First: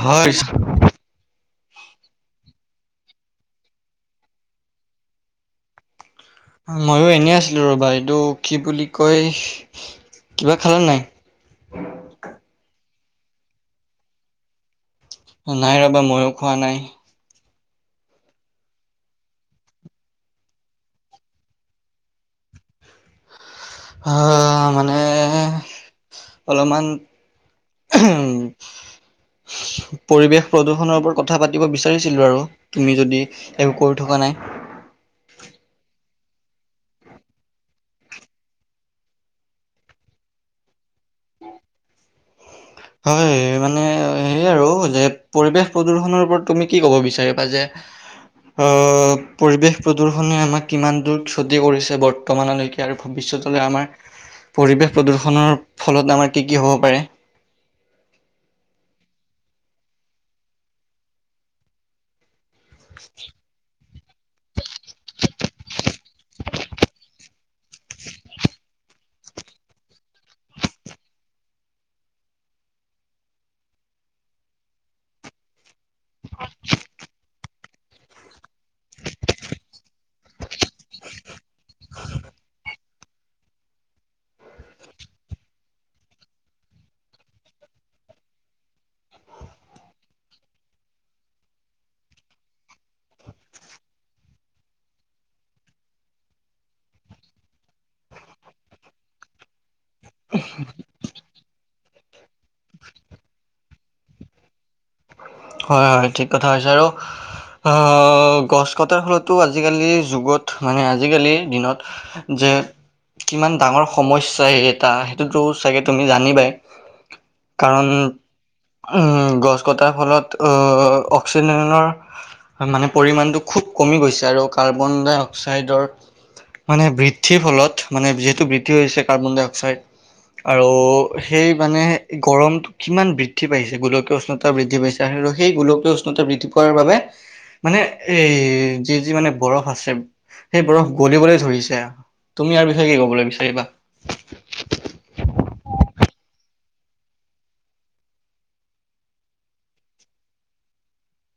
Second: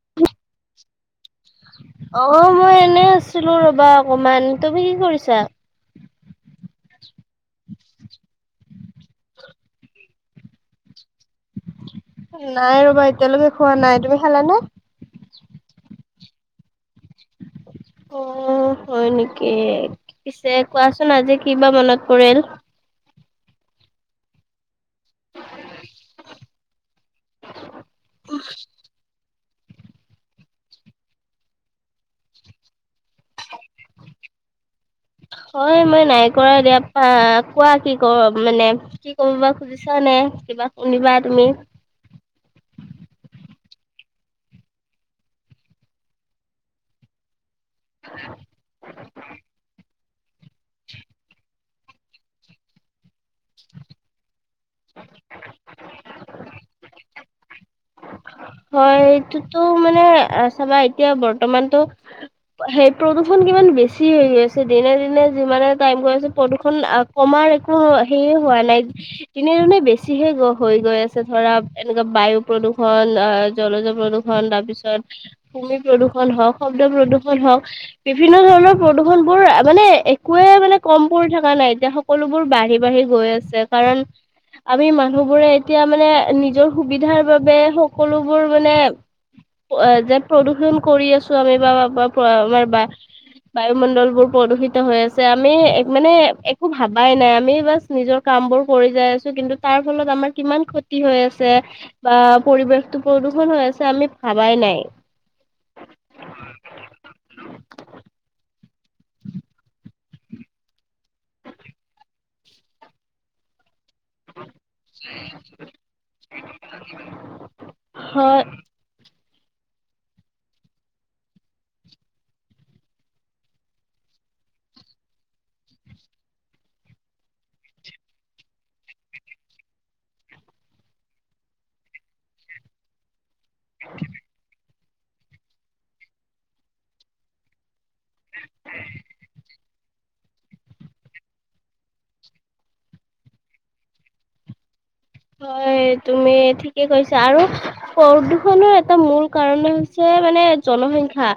হয়। অ মই এনে আছিলো ৰবা অকমান তুমি কি কৰিছা। ময়ো এনেই আছিলো ৰবা ইয়াত কিন্তু কি বুলি কয় কিবা খালা নাই। নাই ৰবা এতিয়ালৈকে খোৱা নাই তুমি খালানে? নাই ৰবা মইও খোৱা নাই অ' হয় নেকি পিছে কোৱাচোন আজি কি বা মনত পৰিল অ' মানে অলপমান উম পৰিৱেশ প্ৰদূষণৰ ওপৰত কথা পাতিব বিচাৰিছিলোঁ আৰু তুমি যদি একো কৰি থকা নাই [inaudible] হয় মই নাই কৰা দিয়া পা কোৱা কি ক মানে কি কব বা খুজিছা নে কিবা শুনিবা তুমি [unintelligible] হয় মানে সেই আৰু যে পৰিৱেশ প্ৰদূষনৰ ওপৰত তুমি কি ক'ব বিচাৰিবা যে অ', পৰিৱেশ প্ৰৰ্দূষনে আমাক কিমান দূৰ কৰিছে বৰ্তমানলৈকে আৰু ভৱিষ্যতলৈ আমাৰ পৰিৱেশ প্ৰৰ্দূষণৰ ফলত আমাৰ কি কি হ'ব পাৰে হয় এইটোতো মানে চাবা এতিয়া বৰ্তমানতো সেই প্ৰৰ্দূষণ কিমান বেছি হেৰি আছে দিনে দিনে যিমানে টাইম গৈ আছে প্ৰদূষণ কমাৰ একো সেয়ে হোৱা নাই দিনে দিনে বেছিহে হৈ গৈ আছে ধৰা এনেকুৱা বায়ু প্ৰদূষণ অ' জলজ প্ৰদূৰষণ তাৰ পিছত ভূমি প্ৰদূষণ হওঁক শব্দ প্ৰদূষণ হওঁক বিভিন্ন ধৰণৰ প্ৰদূষণ বোৰ মানে একোয়ে মানে কম পৰি থকা নাই এতিয়া সকলোবোৰ ব বাঢ়ি বাঢ়ি গৈ আছে কাৰণ আমি মানুহবোৰে এতিয়া মানে নিজৰ সুবিধাৰ বাবে সকলোবোৰ মানে যে প্ৰদূষণ কৰি আছো আমি বা আমাৰ বা বায়ুমণ্ডল বোৰ প্ৰদূষিত হৈ আছে আমি মানে একো ভাবাই নাই আমি বাছ নিজৰ কাৰ কাম বোৰ কৰি যাই আছো কিন্তু তাৰ ফলত আমাৰ কিমান ক্ষতি হৈ আছে বা পৰিৱেশ প্ৰদূষণ হৈ আছে আমি ভাবাই নাই হয় হয় ঠিক কথা হৈছে আৰু অ' গছ কটাৰ ফলতো আজিকালি যুগত মানে আজিকালিৰ দিনত যে কিমান ডাঙৰ সমস্যা এটা সেইটোতো চাগে তুমি জানিবাই কাৰণ হয় উম গছ কটাৰ ফলত অক্সিজেনৰ মানে পৰিমাণটো খুব কমি গৈছে আৰু কাৰ্বন ডাই অক্সাইডৰ মানে বৃদ্ধিৰ ফলত মানে যিহেতু বৃদ্ধি হৈছে কাৰ্বন ডাই অক্সাইড আৰু সেই মানে গৰম কিমান বৃদ্ধি পাইছে গোলকীয় উষ্ণতা বৃদ্ধি পাইছে সেই গোলকীয় উষ্ণতা বৃদ্ধি পোৱাৰ বাবে মানে এই যি যি মানে বৰফ আছে সেই বৰফ গলিবলৈ ধৰিছে তুমি ইয়াৰ বিষয়ে কি কবলৈ বিচাৰিবা হয় তুমি ঠিকে কৈছা আৰু প্ৰদূষনৰৰ এটা মূল কাৰণ হৈছে মানে জনসংখ্যা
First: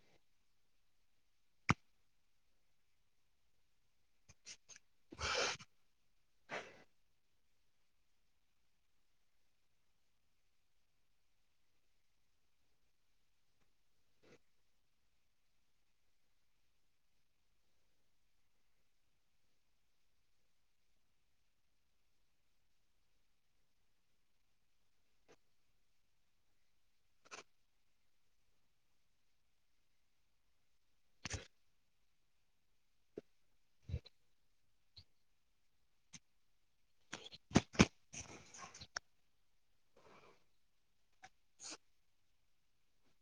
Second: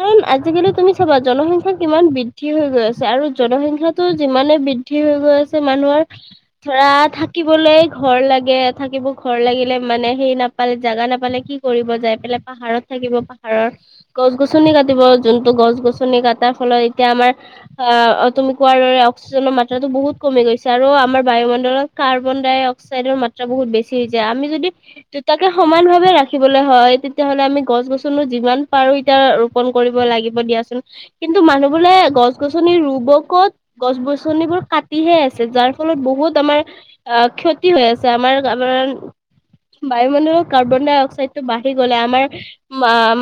কাৰণ আজিকালি তুমি চাবা জনসংখ্যাৰ কিমান বৃদ্ধি হৈ গৈ আছে আৰু জনসংখ্যাটো যিমানে বৃদ্ধি বেছি হৈ গৈ আছে মানুহৰ ধৰা থাকিবলৈ ঘৰ লাগে থাকিব ঘৰ লাগিলে মানে সেই নাপালে জাগা নাপালে কি কৰিব যায় পালে পাহাৰত থাকিব পাহাৰৰ গছ গছনি কাটিব যোনটো গছ গছনি কাটাৰ ফলত এতিয়া আমাৰ অ', তুমি কোৱাৰ দৰে অক্সিজেনৰ মাত্ৰাতো বহুত কমি গৈছে আৰু আমাৰ বায়ুমণ্ডলত কাৰ্বন ডাই অক্সাইড মাত্ৰা বহুত বেছি হৈছে আমি যদি দুইটাকে সমান ভাৱে ৰাখিবলৈ হয় তেতিয়াহলে আমি গছ গছনি যিমান পাৰো এতিয়া ৰোপন কৰিব লাগিব দিয়াচোন কিন্তু মানুহ বোলে গছ গছনিৰ ৰুব কত গছ গছনিবোৰ কাটিহে আছে যাৰ ফলত বহুত আমাৰ হৈ আছে আমাৰ আমাৰ বায়ু মানুহৰ কাৰ্বন ডাই অক্সাইডটো বাঢ়ি গলে আমাৰ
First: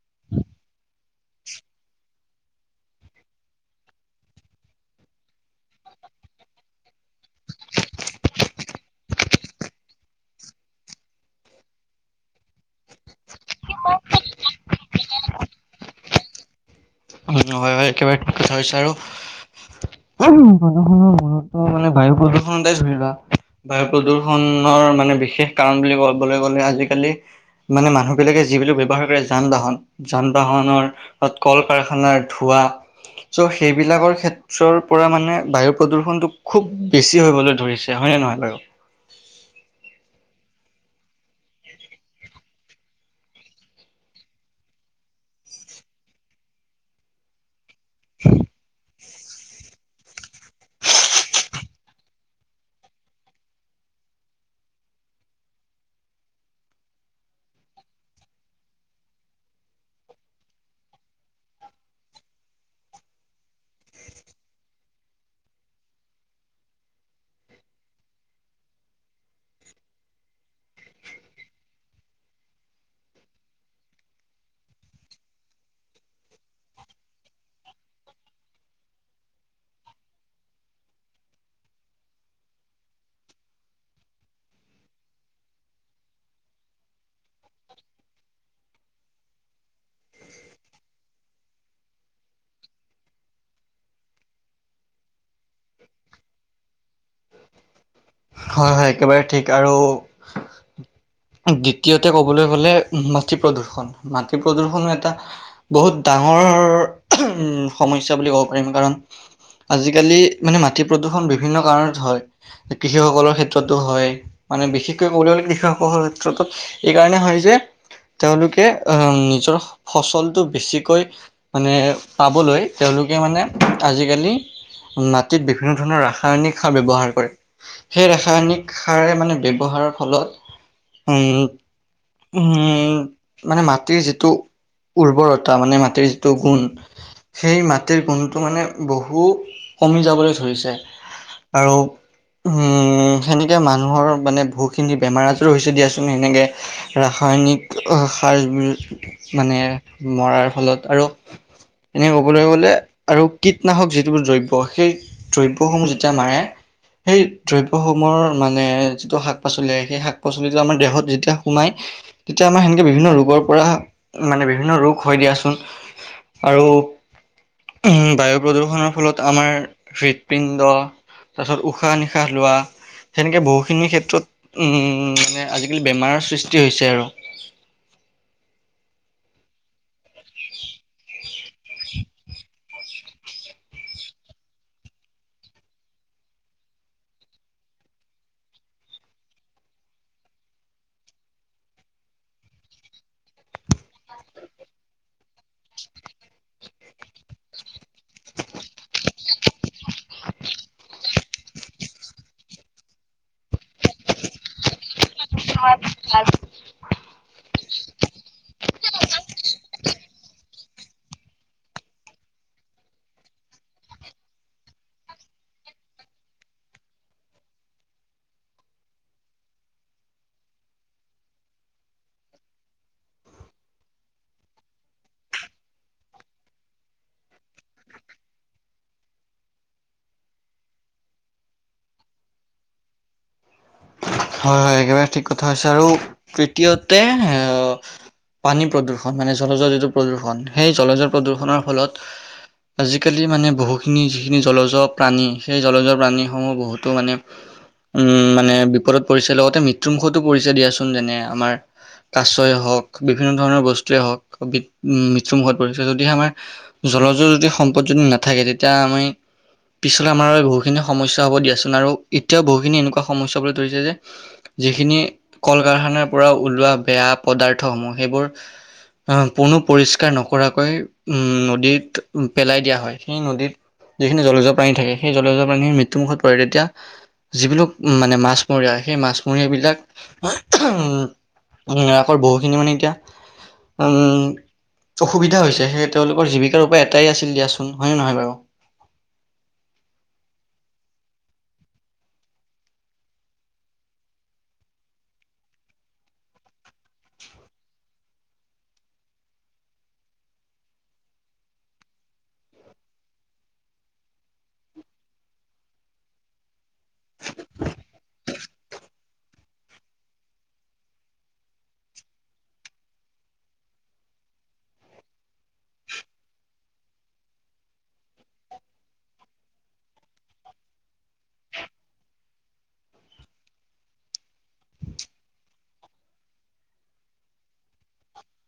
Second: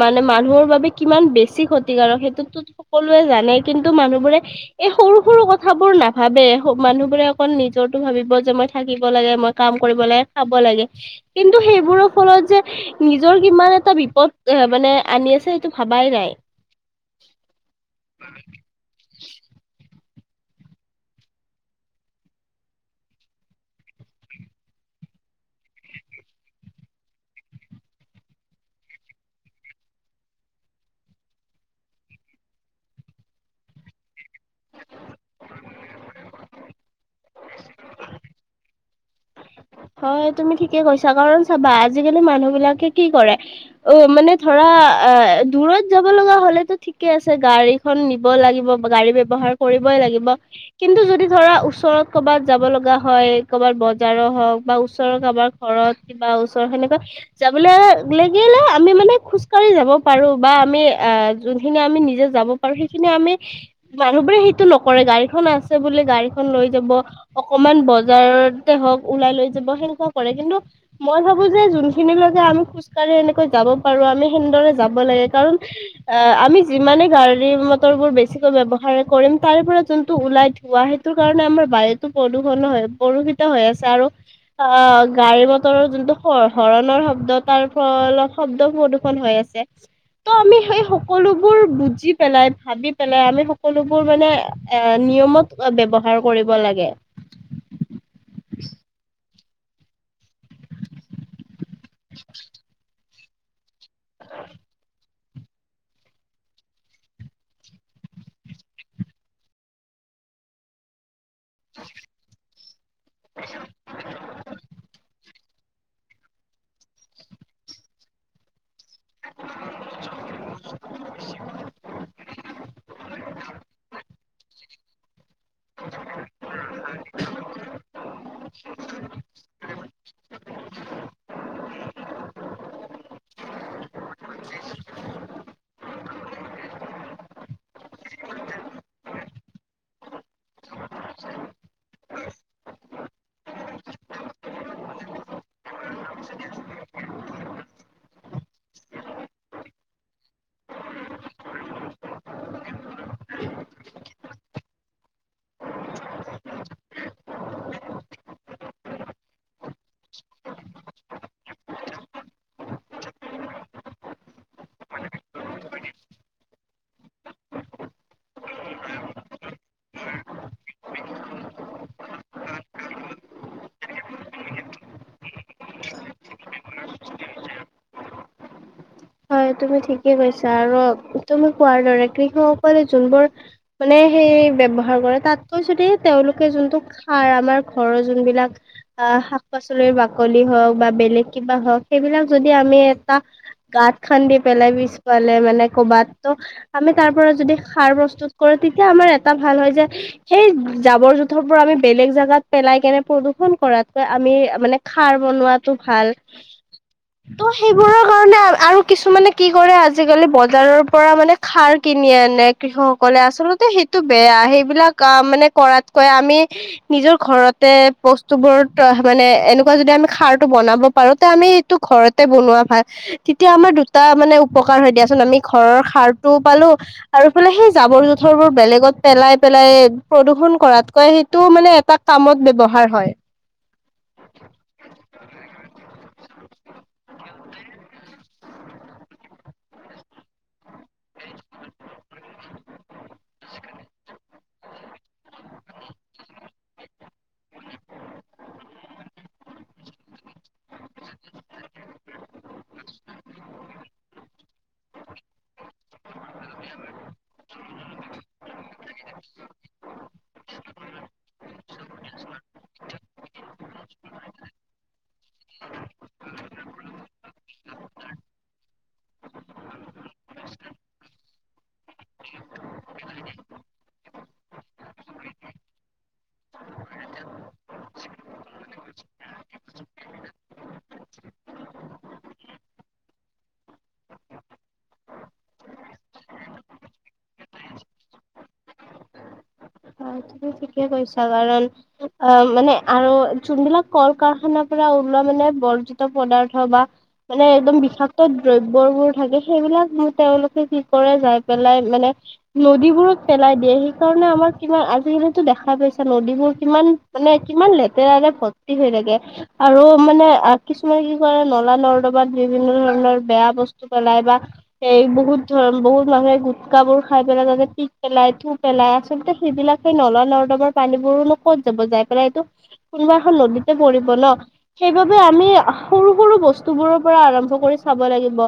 মানে মানুহৰ বাবে কিমান বেছি ক্ষতিকাৰক সেইটো সকলোৱে জানে কিন্তু মানুহ বোৰে এই সৰু সৰু কথাবোৰ নাভাবে ভাবে মানুহ বোৰে অকল নিজৰো ভাবিব যে মই থাকিল কাম কৰিব লাগে খাব লাগে কিন্তু সেইবোৰৰ ফলত যে নিজৰ কিমান এটা বিপদ এ মানে আনি আছে সেইটো ভাবাই নাই। হয় হয় হয়। একেবাৰে কথা হৈছে আৰু উহুম প্ৰদূষণৰ গুৰত্ব মানে বায়ু প্ৰদূষণতে ধৰি লোৱা। বায়ু প্ৰদূৰষণৰ মানে বিশেষ কাৰণ বুলি ক'বলৈ গ'লে আজিকালি মানে মানুহ বিলাকে যিবোৰ ব্যয়ৱহাৰ কৰে যান বাহন, যান বাহনৰ কল কাৰ আঙাৰ থোৱা। চ' সেইবিলাকৰ ক্ষেত্ৰৰ পৰা মানে বায়ু প্ৰদূৰ্ষণটো খুব বেছি হবলৈ ধৰিছে হয়ন নে নহয় বাৰু? হয় তুমি ঠিকে কৈছা, কাৰণ চাবা আজিকালি মানুহ বিলাকে কি কৰে ও মানে ধ ধৰা‌ এ দূৰৈত যাব লগা হ'লেতো ঠিকে আছে, গাড়ীখন নিব লাগিব গাড়ীবে ব্যৱহাৰ কৰিবই লাগিব কিন্তু যদি ধৰা ওচৰত ক'বাত যাব লগা হয়, কবাত বজাৰত হওঁক বা ওচৰৰ কাৰবাৰ ঘৰত কিবা ওচৰৰ সেনেকুৱা যাবলে লাগিলে আমি মানে খোঢ়ি যাব পাৰো বা আমি এ যোনখিনি আমি নিজে যাব পাৰো সেইখিনি আমি মানুহবোৰে সেইটো নকৰে, গাড়ীখন আছে বুলি গাড়ীখন লৈ যাব অকমান বজাৰতে হওঁক ওলাই লৈ যাব, সেনেকুৱা কৰে। কিন্তু মই ভাবো যে যোনখিনিলৈকে আমি খোজ-কাঢ়ি এনেকৈ যাব পাৰো। ত' আমি হেনেদৰে যাব লাগে, কাৰণ আ-আমি যিমানেই গাড়ী মটৰবোৰ বেছিকৈ ব্যৱহাৰে কৰিম তাৰে পৰা যোনটো ওলাই ধোৱা, সেইটো কাৰণে আমাৰ বায়ুতো প্ৰদূষণো প্ৰদুষিত হৈ আছে। আৰু অ' গাড়ী-মটৰৰ যোনটো শ-শৰণৰ শব্দ, তাৰ ফলত শব্দ প্ৰদূষণ হৈ আছে। ত' আমি সেই সকলোবোৰ বুজি পেলাই ভাবি, পেলাই। আমি সকলোবোৰ মানে এ নিয়মত ব্যৱহাৰ কৰিব লাগে। [unintelligible] হয় হয়, একেবাৰে ঠিক আৰু দ্বিতীয়তে ক'বলৈ গ'লে, মাটি প্ৰদূৰ্ষণ, মাটি প্ৰদূৰ্ষণো এটা বহুত ডাঙৰ উম সমস্যা বুলি কব পাৰিম। কাৰণ, আজিকালি মানে মাটি প্ৰদূষণ বিভিন্ন কাৰণত হয়, কৃষসকলৰ ক্ষেত্ৰতো হয়। মানে বিশেষকৈ ক কৃষসকলৰ ক্ষেত্ৰতত এই কাৰণে হয় যে, তেওঁলোকে আ' নিজৰ ফচলটো বেছিকৈ মানে পাবলৈ তেওঁলোকে মানে আজিকালি মাটিত বিভিন্ন ধৰণৰ ৰাসায়নিকসাৰ ব্যৱহাৰ কৰে। সেই ৰাসায়নিকসাৰে মানে ব্যৱহাৰৰ ফলত, উম। উম, মানে মাটিৰ যিটো উৰ্বৰত তা মানে মাটিৰ যিটো গুণ। সেই মাটিৰ গুণটো মানে বহু কমি যাবলৈ ধৰিছে। আৰু, উম, সেনেকে মানুহৰো মানে বহুখিনি বেমাৰ-আজাৰো হৈছে দিয়াচোন সেনেকে। ৰাসায়নিক সাৰবোৰ মানে মৰাৰ ফলত। আৰু, এনে ক'বলৈ গলে আৰু কীটনাশক যিটোৰ দ্ৰব্য সেই দ্ৰব্যসমূহ যেতিয়া মাৰে সেই দ্ৰব্যসমূহৰ মানে যিটো শাক পাচলি আহে সেই শাক পাচলিটো আমাৰ দেহত যেতিয়া সোমাই তেতিয়া আমাৰ সেনেকে বিভিন্ন ৰোগৰ পৰা মানে বিভিন্ন ৰোগ হয় দিয়াচোন আৰু বায়ু প্ৰদূৰ্ষনৰৰ ফলত আমাৰ হৃদপিণ্ড তাৰ পিছত উশাহ নিশাহ লোৱা সেনেকে বহুখিনি ক্ষেত্ৰত উম মানে আজিকালি বেমাৰৰ সৃষ্টি সষ্ট হৈছে আৰু হয় তুমি ঠিকে কৈছা আৰু তুমি কোৱাৰ দৰে কৃষকসকলে যোনবোৰ মানে সেই ব্যৱহাৰ কৰে তাতকৈ যদি তেওঁলোকে যোনটো খাৰ আমাৰ ঘৰৰ যোনবিলাক আহ শাক পাচলিৰ বাকলি হওক বা বেলেগ কিবা হওঁক সেইবিলাক যদি আমি এটা গাত খান্ দি পেলাই পিছ পালে মানে কৰ'বাত তো আমি তাৰ পৰা যদি সাৰ প্ৰস্তুত কৰি তেতিয়া আমাৰ এটা ভাল হয় যে সেই জাবৰ য পৰা আমি বেলেগ জেগাত পেলাই কেনে প্ৰদূষণ কৰাতকৈ আমি মানে খাৰ বনোৱাটো ভাল ত' সেইবোৰৰ কাৰণে আৰু কিছুমানে কি কৰে আজিকালি বজাৰৰ পৰা মানে খাৰ কিনি আনে কৃষক সকলে আচলতে বেয়া সেইবিলাক মানে কৰাতকৈ আমি নিজৰ ঘৰতে বস্তু বোৰ মানে এনেকুৱা যদি আমি খাৰটো বনাব পাৰো তে আমি এইটো ঘৰতে বনোৱা ভাল তেতিয়া আমাৰ দুটা মানে উপকাৰ হয় দিয়াচোন আমি ঘৰৰ সাৰ তো পালো আৰুফালে সেই জাৱৰ জোঁথৰ বোৰ বেলেগ ত পেলাই পেলাই প্ৰদূষন কৰাতকৈ সেইটো মানে এটা কামত ব্যয়ৱহাৰ হয় হয় হয় একেবাৰে ঠিক কথা হৈছে আৰু তৃতীয়তে এ পানী প্ৰদূৰষণ মানে জলজৰ যটো প্ৰদূষণ সেই জলজৰ প্ৰদূৰষনৰৰ ফলত আজিকালি মানে বহুখিনি যি জলজ প্ৰাণী সেই জলজৰ প্ৰাণীসমূহ বহুতো মানে উম মানে বিপদত পৰিছে লগতে মৃত্যুমুখতো পৰিছে দিয়াচোন যেনে আমাৰ কাছয়ে হওঁক বিভিন্ন ধৰণৰ বস্তুৱে হওঁক বৃত মৃত্যুমুখত পৰিছে যদিহে আমাৰ জলজৰ যদি সম্পদ যদি নাথাকে তেতিয়া আমি পিছলৈ আমাৰে বহুখিনি সমস্যা হ'ব দিয়াচো ন আৰু এতিয়াও বহুখিনি এনেকুৱা সমস্যা হ'বলৈ ধৰিছে যে যিখিনি কল কাৰখানাৰ পৰা ওলোৱা বেয়া পদাৰ্থসমূহ সেইবোৰ অহ কোনো পৰিষ্কাৰ নকৰাকৈ উম নদীত পেলাই দিয়া হয়। সেই নদীত যিখিনি জলজীয় প্ৰাণী থাকে সেই জলজীয় প্ৰাণী খিনি মৃত্যুমুখত পৰে তেতিয়া যিবিলোক মানে মাছমৰীয়াই সেই মাছমৰীয়া বিলাক উমহ, উম আকৰ বহুখিনি মানে এতিয়া উম অসুবিধা হৈছে। সেই তেওঁলোকৰ জীৱিকাৰ উপায় এটাই আছিল দিয়াচোন, হয়নে নহয় বাৰু? [inaudible] হয় তুমি ঠিকে কৈছা। কাৰণ অ মানে আৰু যোনবিলাক কল কাৰখানাৰ পৰা ওলো মানে বৰ্জিত পদাৰ্থ বা মানে একদম বিষাক্ত দ্ৰব্যবোৰ থাকে সেইবিলাক তেওঁলোকে কি কৰে যাই পেলাই মানে নদীবোৰত পেলাই দিয়ে সেইকাৰণে আমাৰ কিমান আ জিকালিটো দেখা পাইছা নদীবোৰ কিমান মানে কিমান লেতেৰাৰে ভৰ্তি হৈ থাকে আৰু মানে আ কিছুমানে কি কৰে নলা নৰ্দমাত বিভিন্ন ধৰণৰ বেয়া বস্তু পেলাই বা সেই বহুত ধৰ বহুত মানুহে গুতকাবোৰ খাই পেলাই তাতে পিক পেলাই থু পেলাই আচলতে সেইবিলাক সেই নলা নৰ্দমাৰ পানীবোৰোনো ক'ত যাব যাই পেলাই এইটো কোনোবা এখন নদীতে পৰিব ন'। সেইবাবে আমি আহ সৰু সৰু বস্তুবোৰৰ পৰা আৰম্ভ কৰি চাব লাগিব।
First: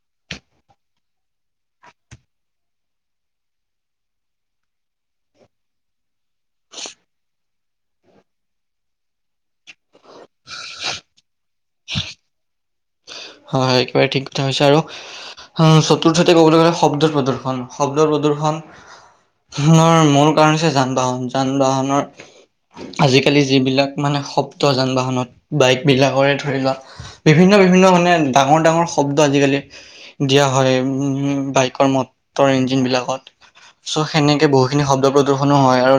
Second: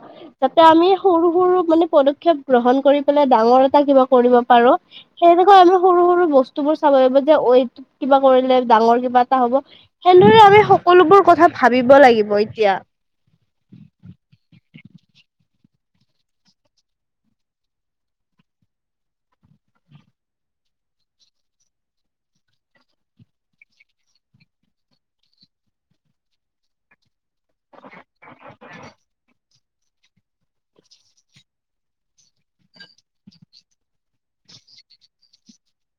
যাতে আমি সৰু বোৰো মানে পদক্ষেপ গ্ৰহণ কৰি পেলাই ডাঙৰ এটা কিবা কৰিব পাৰোঁ। সেনেকৈ আমি সৰু সৰু বস্তুবোৰ চাব লাগিব যে ঐত কিবা কৰিলে ডাঙৰ কিবা এটা হ'ব। সেনেদৰে আমি সকলোবোৰ কথা ভাবিব লাগিব এতিয়া। হয় হয় একেবাৰে ঠিক কথা হৈছে আৰু উ চতুৰ্থতে ক'বলৈ গ'লে শব্দৰ প্ৰদৰ্শন শব্দ ৰ মূল কাৰণ হৈছে যান বাহন যান বাহনৰ। আজিকালি যিবিলাক মানে শব্দ যান বাহনত বাইক বিলাকৰে ধৰি লোৱা বিভিন্ন, বিভিন্ন মানে, ডাঙৰ ডাঙৰ শব্দ আজিকালি দিয়া হয় উ বাইকৰ মটৰ ইঞ্জিন বিলাকত। চ সেনেকে বহুখিনি শব্দ প্ৰদৰ্শনো হয় আৰু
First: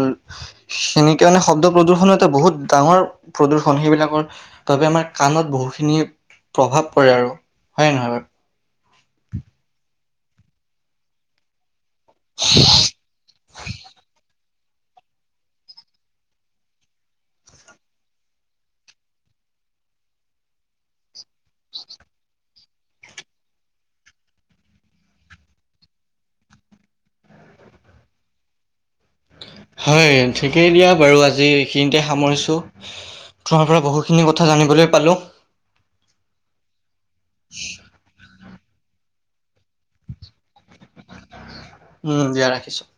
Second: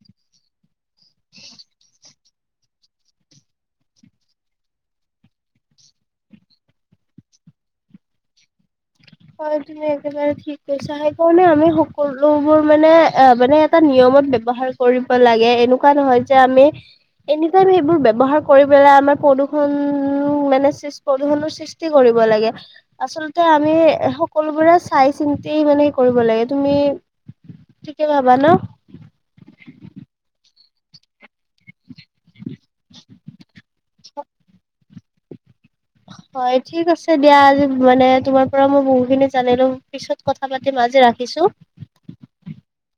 সেনেকে মানে শব্দ প্ৰদৰ্শনো এটা বহুত, ডাঙৰ প্ৰদূ্ষণ সেইবিলাকৰ বাবে আমাৰ কাণত বহুখিনি প্ৰভাৱ, কৰে আৰু হয়ে নহয় বাৰু হয় তুমি একেবাৰে ঠিকৈছা হেকাৰ নে আমি সকলো। সকলো বোৰ মানে অ মানে এটা নিয়মত ব্যৱহাৰ কৰিব লাগে এনেকুৱা নহয় যে আমি এনি টাইম সেইবোৰ ব্যবহাৰ কৰি পেলাই আমাৰ প্ৰদূষণ, উম মানে প্ৰদূষণৰ সৃষ্টি কৰিব লাগে আচলতে আমি, সকলোবোৰে চাই চিন্তি মানে কৰিব লাগে তুমি, ঠিকে ভাবা ন, হয় ঠিকেই দিয়া বাৰু আজি, আজি এইখিনিতে সামৰিছো তোমাৰ পৰা বহুখিনি কথা জানিবলৈ পালো। হয় ঠিক আছে দিয়া আজি মানে তোমাৰ। পৰা মই বহুখিনি জানিলো পিছত কথা পাতি আজি ৰাখিছোঁ। উম দিয়া ৰখিছোঁ।